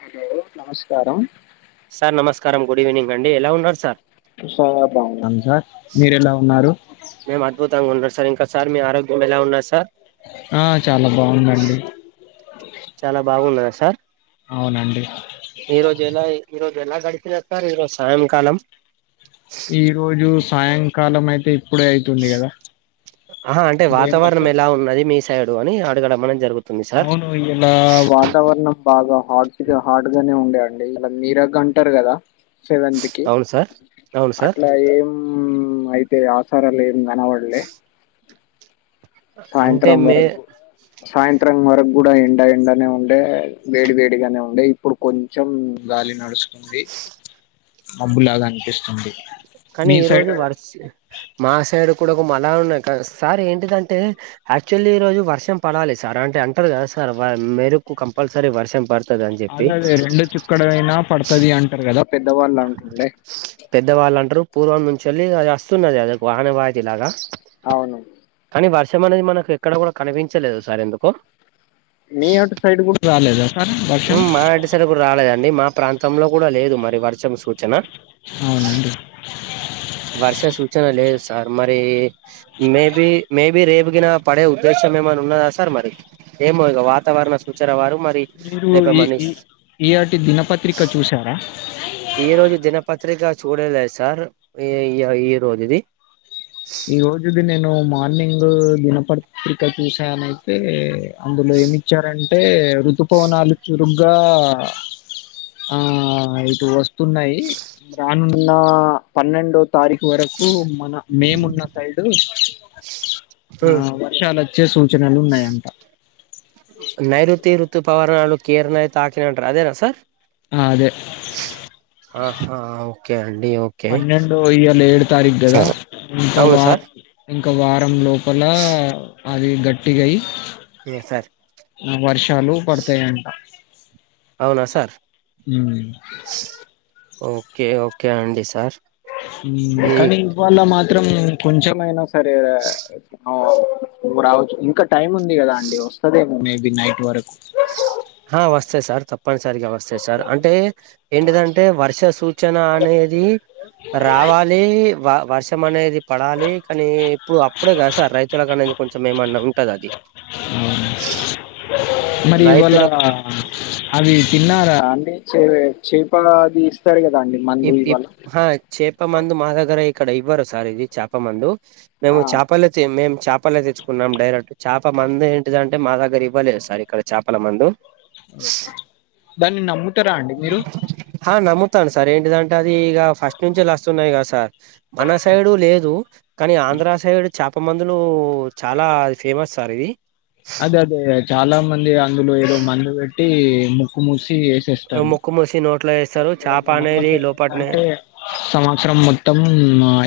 Hello నమష్కారం sir నమస్కరం good evening అండి ఎలా ఉన్నార్ సర్ శానా బాగున్నాన్ సర్ మీరెలా ఉన్నారు మేమ్ అద్భుతంగున్నం సర్ ఇంక సర్ మీ ఆరోగ్యం ఎలా ఉన్నాద్సర్ ఆ చాలా బావుందండి చలా బాగున్నదా సర్ ఔనాండి ఇరోజ్ ఎలా ఇరోజెలా గడిపినర్ అక్క ఇరోజ్ సాయంకాలం ఇరోజు సాయంకాలం అయితే ఇప్పుడే అయితుంది కదా ఆహా అంటే డే వాతావరణం మొత్తం ఎలా ఉన్నది మీస్ అయ్యాడు అని అడగడం మనం జరుగుతుంది సార్ [unintelligible] ఇలా వాతావరణం బాగా హాట్గా హార్డ్గనే ఉండే అండి ఇలా నీరగ్గ అంటర్ గదా సెవెంత్కి అవును సార్ అవును సార్ అట్లా ఏం అయి టె ఆచారాలేం గనవల్లె అంటే సాయంత్రం మే వరకు సాయంత్రం వరక్గుడా ఎండ ఎండనే ఉండే వేడి వేడిగనే ఉండే ఇప్పుడు కొంచెం గాలి నడుస్తుంది మబ్బులగ అనిపిస్తుంది కనీ మీ సైడ్ ఇరోజు అదే వర్ష మా సైడుకుడ ఒక మలా ఉన్నక్ సార్ ఏంటిదంటే యాక్చల్లీ ఇరోజు వర్షం పడాలె సర్ అంటే అంటర్గదాసార్ వ మెరుపు కంపల్సరీ వర్షం పడ్ అదదే రెండు చుక్కడైనా పడతది అంటర్గద పెద్దవాళ్ళం పెద్దవాళ్ళంటరు పూర్వంనుంచెల్లి అది అస్తున్నది అదొక్ ఆనవాతీలాగ ఔను కని వర్షం అనేద్మనక్ ఎక్కడ గుడ కనిపించలేదు సార్ ఎందుకో మీ అటు సైడ్ గుడ రాలేదా సర్ ఉమ్మ్ మాఇంటి సైడు గుడ రాలేదండి మా ప్రాంతంలో గుడ లేదు మరి వర్షం సూచన ఔనాండి వర్ష సూచన లేదు సార్ మరీ మేబీ మేబి రేపుగిన పడే ఉద్దేశం ఏమన్నా ఉన్నదా సార్ మరి ఏమో ఇగ వాతావరణ సూచర వారు మరి మీరు రేపు ఈ ఈ మనీష్ ఈయాటి దినపత్రిక చూసారా ఏ రోజు దినపత్రిక చూడలేదు. సార్ ఇగ ఈ రోజుది ఈ రోజుది నేను మార్నింగు దిన ప్రత్రిక చూసానైతే అందులో ఎమ్మిచారంటే రూతుపవనాలు చురు గా ఆ ఇటు వ స్తున్నాయి రానున్న పన్నెండో తారీఖు వరకు మన మే మున్న న్న సైడు ఆ వర్షాలు ఓచ్చే సూచనలు ఉన్నాయంట నైరుతి ఋతు పవరాళు కేర్నైయిత తక్కినై అదేనా సార్ ఆ అదే ఆహా ఓకే అండి ఓకే పన్నెండు ఇయల ఏడు తారీగదా ఇంకా అవును సార్ వారం ఇంకా వారం లోపల అది గట్టిగాయి సార్ నా వర్షాలు పడుతాయంట అవునా సార్ హ్ ఓకే ఒకే అండి సార్ మ్మ్ ఈ కానీ ఇవ్వాళ మాత్రం కొంచెమైనా సరే ఆ ప్పుడు రావచ్చు ఇంకా టైం ఉంది. గదా అండి ఓస్తదమో మేబి నైట్ వరకు హ వస్తాయి సార్ తప్పనిసరిగావ స్తయి సార్ అంటే ఏంటిదంటే వర్ష సూచన అనేది రావాలి వ వర్షం అనేది పడాలి కనీ పు అప్పుడే గద సార్ రైతులకనేది కొంచెం ఏమన్నా ఉంటది అది మరి ఇవ్వాళ రైతులకు అవి తిన్నారా అండి చే చేపలా అది ఇస్తారు. గదా అండి మందు ఇవాళ అహా చేప మందు మా దగ్గర ఇక్కడ ఇవ్వరు సార్ ఇది చాప మందు ఆ మేము చేపలతే మేము చేపలే తెచ్చుకున్నాం డైరెక్ట్ చేప మందేంటిదంటే మా దగ్గర ఇవ్వలేదు. సార్ ఇక్కడ చాపల మందు ఒకే దాన్ని నమ్ముతారా అండి మీరు హా నమ్ముతాను. సార్ ఏంటిదంటే అది ఇగా ఫస్ట్ నుంచేల్లి ఆస్తున్నాయి. గాదా సార్ మన సైడు లేదు. కానీ ఆంధ్ర సైడ్ చాప మందులు చాలా ఫేమస్ సార్ ఇది అదే అదే చాలా మంది అందులో ఏదో మందు వేట్టి ము ముసి ఏసేస్తారు ముక్కు మూసి నోట్లో వేస్తారు అయితే వాళ్ళ చేప అనేది నమ్మకం లోపట్నే ఏందంటే సంవత్సరం మొత్తం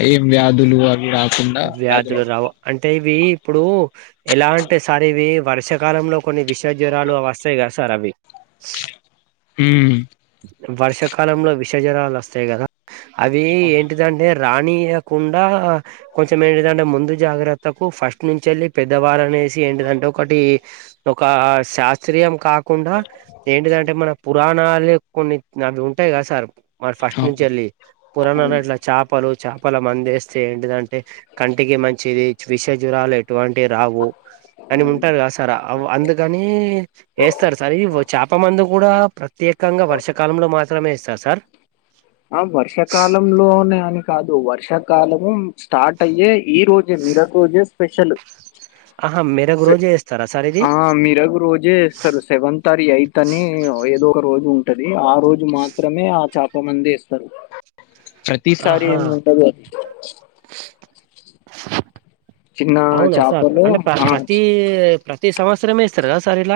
ఏం వ్యాధులు అవి రాకుండా వ్యాధులు అంటన్న అంటే ఇవి ఇప్పుడు ఎలా అంటే సార్ ఇవి వర్షాకాలంలో కొన్ని విష జ్వరాలు వస్తాయి. గద సార్ అవి హ్ వర్షాకాలంలో విష జ్వారాలు వస్తాయి. గద అవి అవును ఏంటిదంటే రానియకుండా కొంచెం ఏంటిదంటే ముందు జాగ్రత్తకు ఫస్ట్ నుంచేళ్ళి పెద్దవారు ఆనేసి ఏంటిదంటే ఒకటి ఒక శాస్త్రీయం కా కుండా ఏంటిదంటే మన పురాణాలే కొన్ని అవి ఉంటాయి. కదా సార్ మరి ఫస్ట్ అవును నుంచేళ్ళి పురానా అవును. ఇట్లా చా పలు చేపల మందేస్తే ఏంటిదంటే కంటికి మంచిది విష జ్వరాలె అటువంటివి రావు అని ఉంటరు కదా సార్ అందుకని వేస్తారు సార్ చేప మందు కూడా ప్రత్యేకంగా వర్షాకాలంలో మాత్రమే ఇస్తర్ సార్ ఆ వర్షాకాలంలోనే అని కాదు వర్షాకాలము స్టార్ట్ అయ్యే ఈ రోజే మీరొకరోజే స్పెషల్ ఆహా మెరగు స రోజే వేస్తారా సార్ ఇది ఆ మీరగు రోజే సార్ సెవెంతర్ ఎయిత్ అని ఏదో ఒక రోజు ఉంటది ఆ రోజు మాత్రమే ఆ చేప మందే స్తరూ ప్రతిసారి ఆహా ఏముంటద చిన్న అవునా సార్ చేపలు అంటే ప్ర ఆ ప్రతి ప్రతి సంవత్సరమే ఏస్తరు కా సార్ ఇల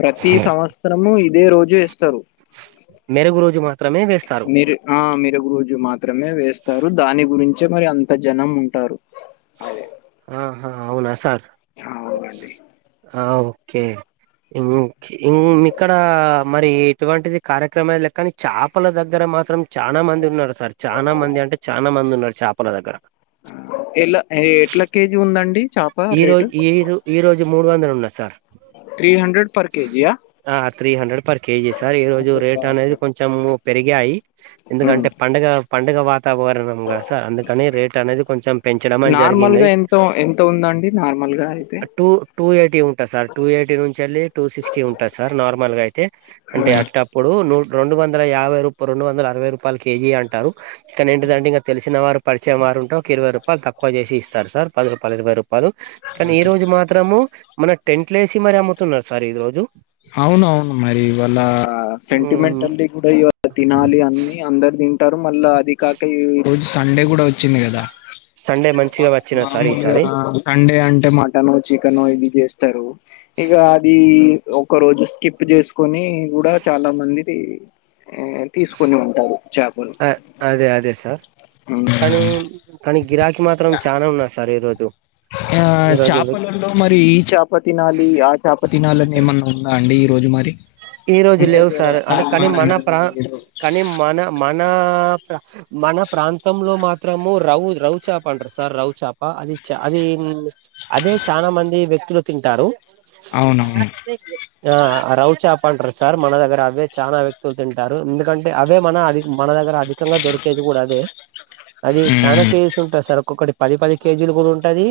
ప్రతి సంవత్సరము ఇదే రోజు వేస్తరు మెరుగు రోజు మాత్రమే వేస్తారు మీరు ఆ మెరుగు రోజు మాత్రమే వేస్తారు దాని గురించే మరి అంత జనం ఉంటరు అదే ఆహా అవునాసార్ చ అవునండి ఆ ఓకే ఇం ఇం ఇక్కడ మరి ఎటువంటిది కార్యక్రమం లెక్కనే చేపల దగ్గర మాత్రం చానా మంది ఉన్నరు సార్ చానా మంది అంటే చాలా మంది ఉన్నరు చేపల దగ్గర ఎలా ఎట్ల కేజీ ఉందండి చాప్ ఈ రోజు ఈ ఈ రోజు మూడు వందలు ఉన్నది సార్ త్రీ హండ్రెడ్ పర్ కేజియా ఆ three hundred per KG sir ఈ రోజు అదే రేటు బాక్స్ అనేది కొంచెం పెరిగాయి ఎందుకంటే పండగ పండగ వాతావరణం కదా సార్ అందుకని రేటు అనేది కొంచెం పెంచడం అని నార్మల్ జరిగింది గా ఎంత ఎంత ఉందండి నార్మల్గా అయితే టూ టూ ఎయిటీ ఉంటది సార్ టూ ఎయిటీ నుంచి వెళ్ళి టూ సిక్స్టీ ఉంటది సార్ నార్మల్గా అయితే ఆ! అంటే అట్టప్పుడు రెండు వందల యాభై రూపా రెండు వందల అరవై రూపాయల కేజీ అంటారు కానీ ఏంటిదంటే ఇంగ తెలిసిన వారు పరిచయం వారు ఉంటె ఒక ఇరవై రూపాయలు తక్కువ చేసి ఇస్తారు సార్ పదిరూప పది ఇరవై రూపాయలు కానీ ఈ ఓకే రోజు మాత్రము మన టెంట్లెసి మరి అమ్ముతున్నరు సార్ ఈ రోజు అవునవును మరి ఇవాళ సెంటిమెంటట్ల్ కూడా ఇళ తినాలి అన్ని అందరు తిం టరు మల్ల అది కాక ఈ రోజు సండే కూడాఓ చింది కదా సండే మంచిగా వచ్చిన సార్ మాములుగా ఈసారి సండే అంటే మటన్ చికెన్ ఇది చేస్తరు ఇగ అది ఒక రోజు స్కిప్ చేసుకొని కూడా చాలా మందిది తీసుకొని ఉంటరు అ అదే అదే సార్ కానీ కానీ గిరాకీ మాత్రం చానా ఉన్నది సార్ ఈ రోజు ఆ ఈ రోజు చేపలలో మరి ఈ చేప తినాలి ఆ చప తినాలని ఏమన్న ఉందా అండి ఈ రోజు మరి ఈ రోజు ఉంటది లేవు కదా సార్ అంటే కనీ సాల్మన్ మన అని ప్ర ఏదో కానీ మన మన ప్ర మన ప్రాంతంలో మాత్రము రవు రవుచప అంటారు సార్ రవుచప అది చ అది అదే చానా మంది వ్యక్తులు తింటారు అవునవును ఆ ఆ రవు చప్ టారు సార్ మన దగ్గర అవే చాలా వ్యక్తులు తింటారు ఎందుకంటే అవ్వే మన అది మన దగ్గర అధికంగా దొరికేది కూడా అదే అది మ్మ్. చానకేస్ టది సార్ ఒక్కొక్కటి పది పది కేజీలు కూడా ఉంటది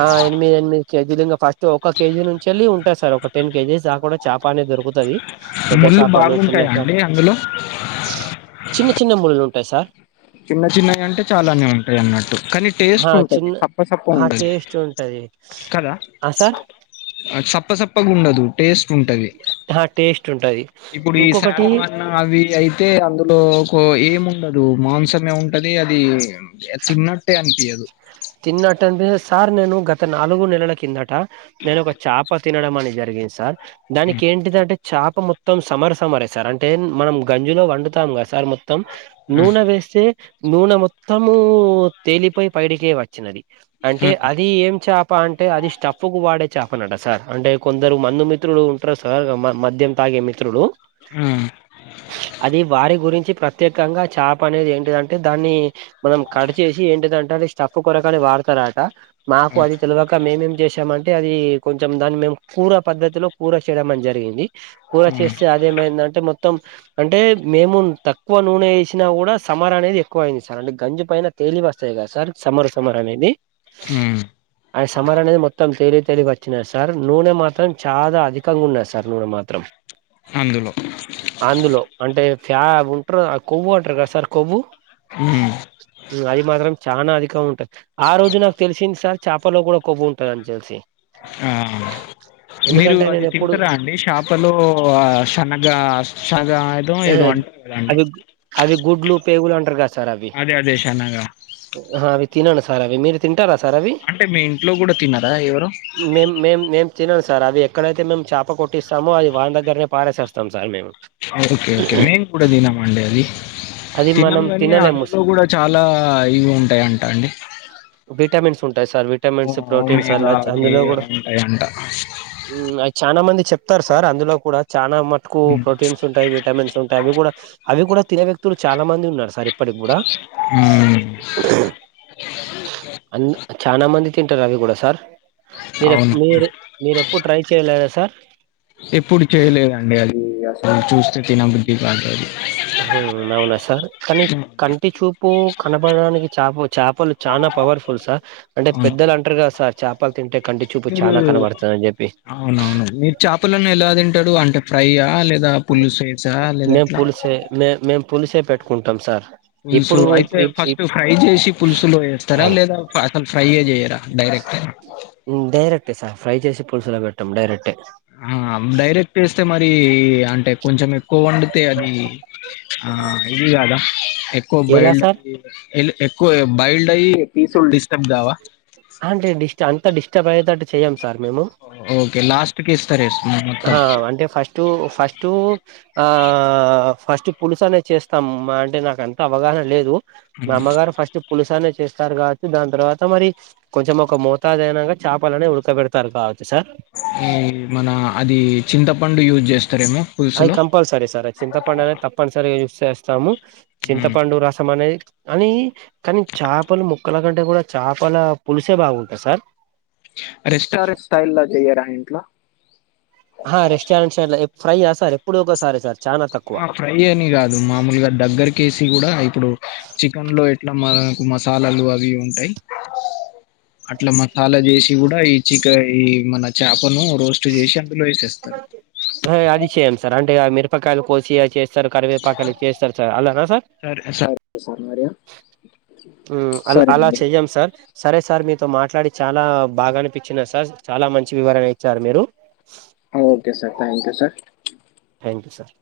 ఆ ఎనిమిది ఎనిమిది కేజీలు ఇగ ఫస్ట్ తొ ఒక కేజీ నుంచి కెళ్ళి ఉంటాది సార్ ఒక టెన్ కేజీ దాకా కూడా చేప అనేది దొరుకు తది పెద్ద ముళ్ళు చేపాలు చిన్న బాగుంటాయా చాప అండి అందులో చిన్న చిన్న మూల్లు లు ఉంటాయి సార్ చిన్న చిన్నవి అంటే చాలానే ఉంటాయి అన్నట్టు కానీ టేస్ట్ ఆ ఉంటది చిన్న సప్ప సప్ప ఆ ఉండదు టేస్ట్ ఉంటది కదా ఆ సార్ సప్ప సప్పగా ఉండదు టేస్ట్ ఉంటది ఆహ్ టేస్ట్ ఉంటది ఇప్పుడు ఈ సార్ ఇంకొకటి మ అవి అయితే అందులో ఒక ఏం ఉండదు మాంసమే ఉంటది అది త చిన్నట్టే అనిపియదు తిన్నట్టంట సార్ నేను గత నాలుగు నెలల కిందట నేను ఒక చేప తినడం అనే జరిగింది సార్ దానికి ఏంటిది అంటే చేప మొత్తం సమర్ సమర సార్ అంటే మనం గంజిలో వండుతాము గదా సార్ మొత మొత్తం ఆ నూనె వేస్తే నూనె మొత్తము తేలిపై పైడికే వచ్చినది అంటే ఆ అది ఏం చాప్ తప్ప అంటే అది స్టఫ్కు వాడే చాపనట సార్ అంటే కొందరు మందుమిత్రులు ఉంటారు సార్ మ మద్యం తాగే మి త్రుడు ఉమ్ అది వారి గురించి ప్రత్యేకంగా చాప అనేది ఏంటిదంటే దాన్ని మనం కడ్ ఏంటితది స్టఫ్ఫు కొరకని వాడతారట మాకు అది ఓకే. తెలువ ఇంకా మేమేం చేసామంటే అది కొంచెం దాన్ని మేము కూర పద్దతిలో కూర చేయడం అని జరిగింది. కూర ఉమ్ చేస్తే అదేమైందంటే మొత్తం అంటే మేము తక్కువ నూనె వేసినా కూడా సమర అనేది ఎక్కువ అయింది సార్ అంటే గంజి పైన తేలి వస్తాయి గద సార్ సమరు సమర్ అనేది ఉమ్ అది సమర్ అనేది మొత్తం తేలి తేలిగ వచ్చినా సార్ నూనె మాత్రం చాలా అధికంగా ఉన్న సార్ నూనె మాత్రం అందులో అందులో అంటే ఫ్యా ఉంటారు కొవ్వు అంటారు కదా సార్ కొవ్వు ఉమ్ అది మాత్రం చాలా అధికం ఉంటది ఆ రోజు నాకు తెలిసింది సార్ చేపలో కూడా కొవ్వు ఉంటది అని చెలిసి ఆ మీరు అది నేను ఎప్పుడు తింటరా అండి శా లో ఆ శనగ శగ ఆ అవి గు అవి గుడ్లు పేగులు అంటారు గదా సార్ అవి అదే అదే శనగ ఆ అవి తినను సార్ అవి మీరు తింటారా సార్ అవి అంటే మీ ఇంట్లో కూడా తినర ఎవరు మేం మేము మేము తినను సార్ అవి ఎక్కడైతే మేము చేప కొట్టిస్తామో అది వాని దగ్గరనే పాడేసోస్తాం సార్ మేము ఓకే ఓకే మేన్ కూడా తినమండి అది అది తినము మనం గాని తినలేము అందులో సార్ కూడా చాలా ఇవి ఉంటాయంట అండి విటమిన్స్ ఉంటాయి సార్ విటమిన్స్ ప్రోటీన్స్ ఓమేగా అలా అవి అందులో కూడా ఉంటాయంట అ చాలా మంది చెప్తారు సార్ అందులో కూడా చాలా మటుకు ప్రోటీన్స్ ఉంటాయ్ వి విటమిన్స్ ఉంటాయి అవి కూడా అవి కూడా తినే వ్యక్తులు చాలా మంది ఉన్నారు సార్ ఇప్పటికి గూడా ఉమ్ అన్ చాన మంది తింటారు అవి కూడా సార్ మీరెపు అవును మీరు మీరేప్పుడు ట్రై చేయలేరా సార్? ఎప్పుడు చేయలేదండి అది అసలు చూస్తే తినబుద్ధి గాదు అది. అవునా సార్ కానీ హ్మ్. కంటి చూపు కనపడడానికి చాప. చాపలు చాన పవర్ఫుల్ సార్ అంటే అవును పెద్దలు అంటారు గదా సార్ చేపలు తింటే కంటి చూపు మీరు చానా కనబడుతుంది అని చెప్పి. అవునవును మీరు చేపలను ఎలా తింటారూ అంటే ఫ్రైయా లేదా పులుసు వేసా లేదా ఎట్లా మేము పులిసే పెట్టుకుంటాం సార్. పులుసు ఇప్పుడు ఇప్- అయితే ఇప్- ఫస్ట్ ఇప్- ఫ్రై చేసి పులుసులో వేస్తారా లేదా అసలు ఫ్రై యే చేయరా డైరెక్ట్ గా డైరెక్టే సార్ ఫ్రై చేసి పులుసులో పెట్టం. డైరెక్టే ఆ డైరెక్ట్ యేస్తే మరి అంటే కొంచం ఎక్కువ వొండుతే అది ఆ ఇదిగదా ఎక్కువ ఎలా బాయిల్డ్ సార్ ఎక్కువ బాయిల్డ్ అయి పీసులు డిస్టర్బ్ కావా? అంటే అంత డిస్టర్బ్ అయ్యేటట్టు చేయం సార్ మేము. ఓకే లాస్ట్ కేస్తరే స్మ హా అంటే ఫస్ట్ ఆ ఫస్ట్ పులుసు అనే చేస్తాం అంటే నాకు అంత అవగాహన లేదు. మా హ్మ్. అమ్మగారు ఫస్ట్ పులుసు అనే చేస్తారు. కాబట్టి దాని తర్వాత మరి కొంచం ఒక మోతాదు అయినాక చేపలను ఉడకబెడతారు కావచ్చు సార్. ఈ మన అది చింతపండు యూజ్ చేస్తారేమో అది పులుసులో? కంపల్సరీ సార్ అది చింతపండు అనేది తప్పనిసరి యూజ చేస్తాము. హ్మ్. చింతపండు రసం అనేది కానీ చేపల ముక్కల కంటే కూడా చేపల పులుసే బాగుంటాది సార్. రెస్టారెంట్ స్టైల్ లో చెయ్యరా ఇంట్లో. ఆ హా రెస్టారెంట్ట్ స్టైల్ ఫ్రై ఆ సార్ ఎప్పుడో ఒకసారే సార్ చాలా తక్కువ. ఆ! ఫ్రై అని కాదు మామూలుగా దగ్గరకేసి కూడా ఇప్పుడు చికెన్ లో ఎట్లా మన మసాలాలు అవి ఇవి ఉంటాయి అట్లా అలా చేసి కూడా ఈ మన చేపను రోస్ట్ చేసి అందులో ఎసేస్తారు. హా అది చేయం సార్. అంటే మిరపకాయలు కోసి చేస్తారు కరివేపాకనీ చేస్తారు సార్ అలా చేయం సార్. సరే [unintelligible] సార్ మీరు మ్ అలా అలా చెయ్యం సార్. సరే సార్ మీతో మాట్లాడి చాలా బాగా అనిపించినది సార్. చాలా మంచి వివరణ ఇచ్చారు మీరు. Okay sir thank you sir. Thank you sir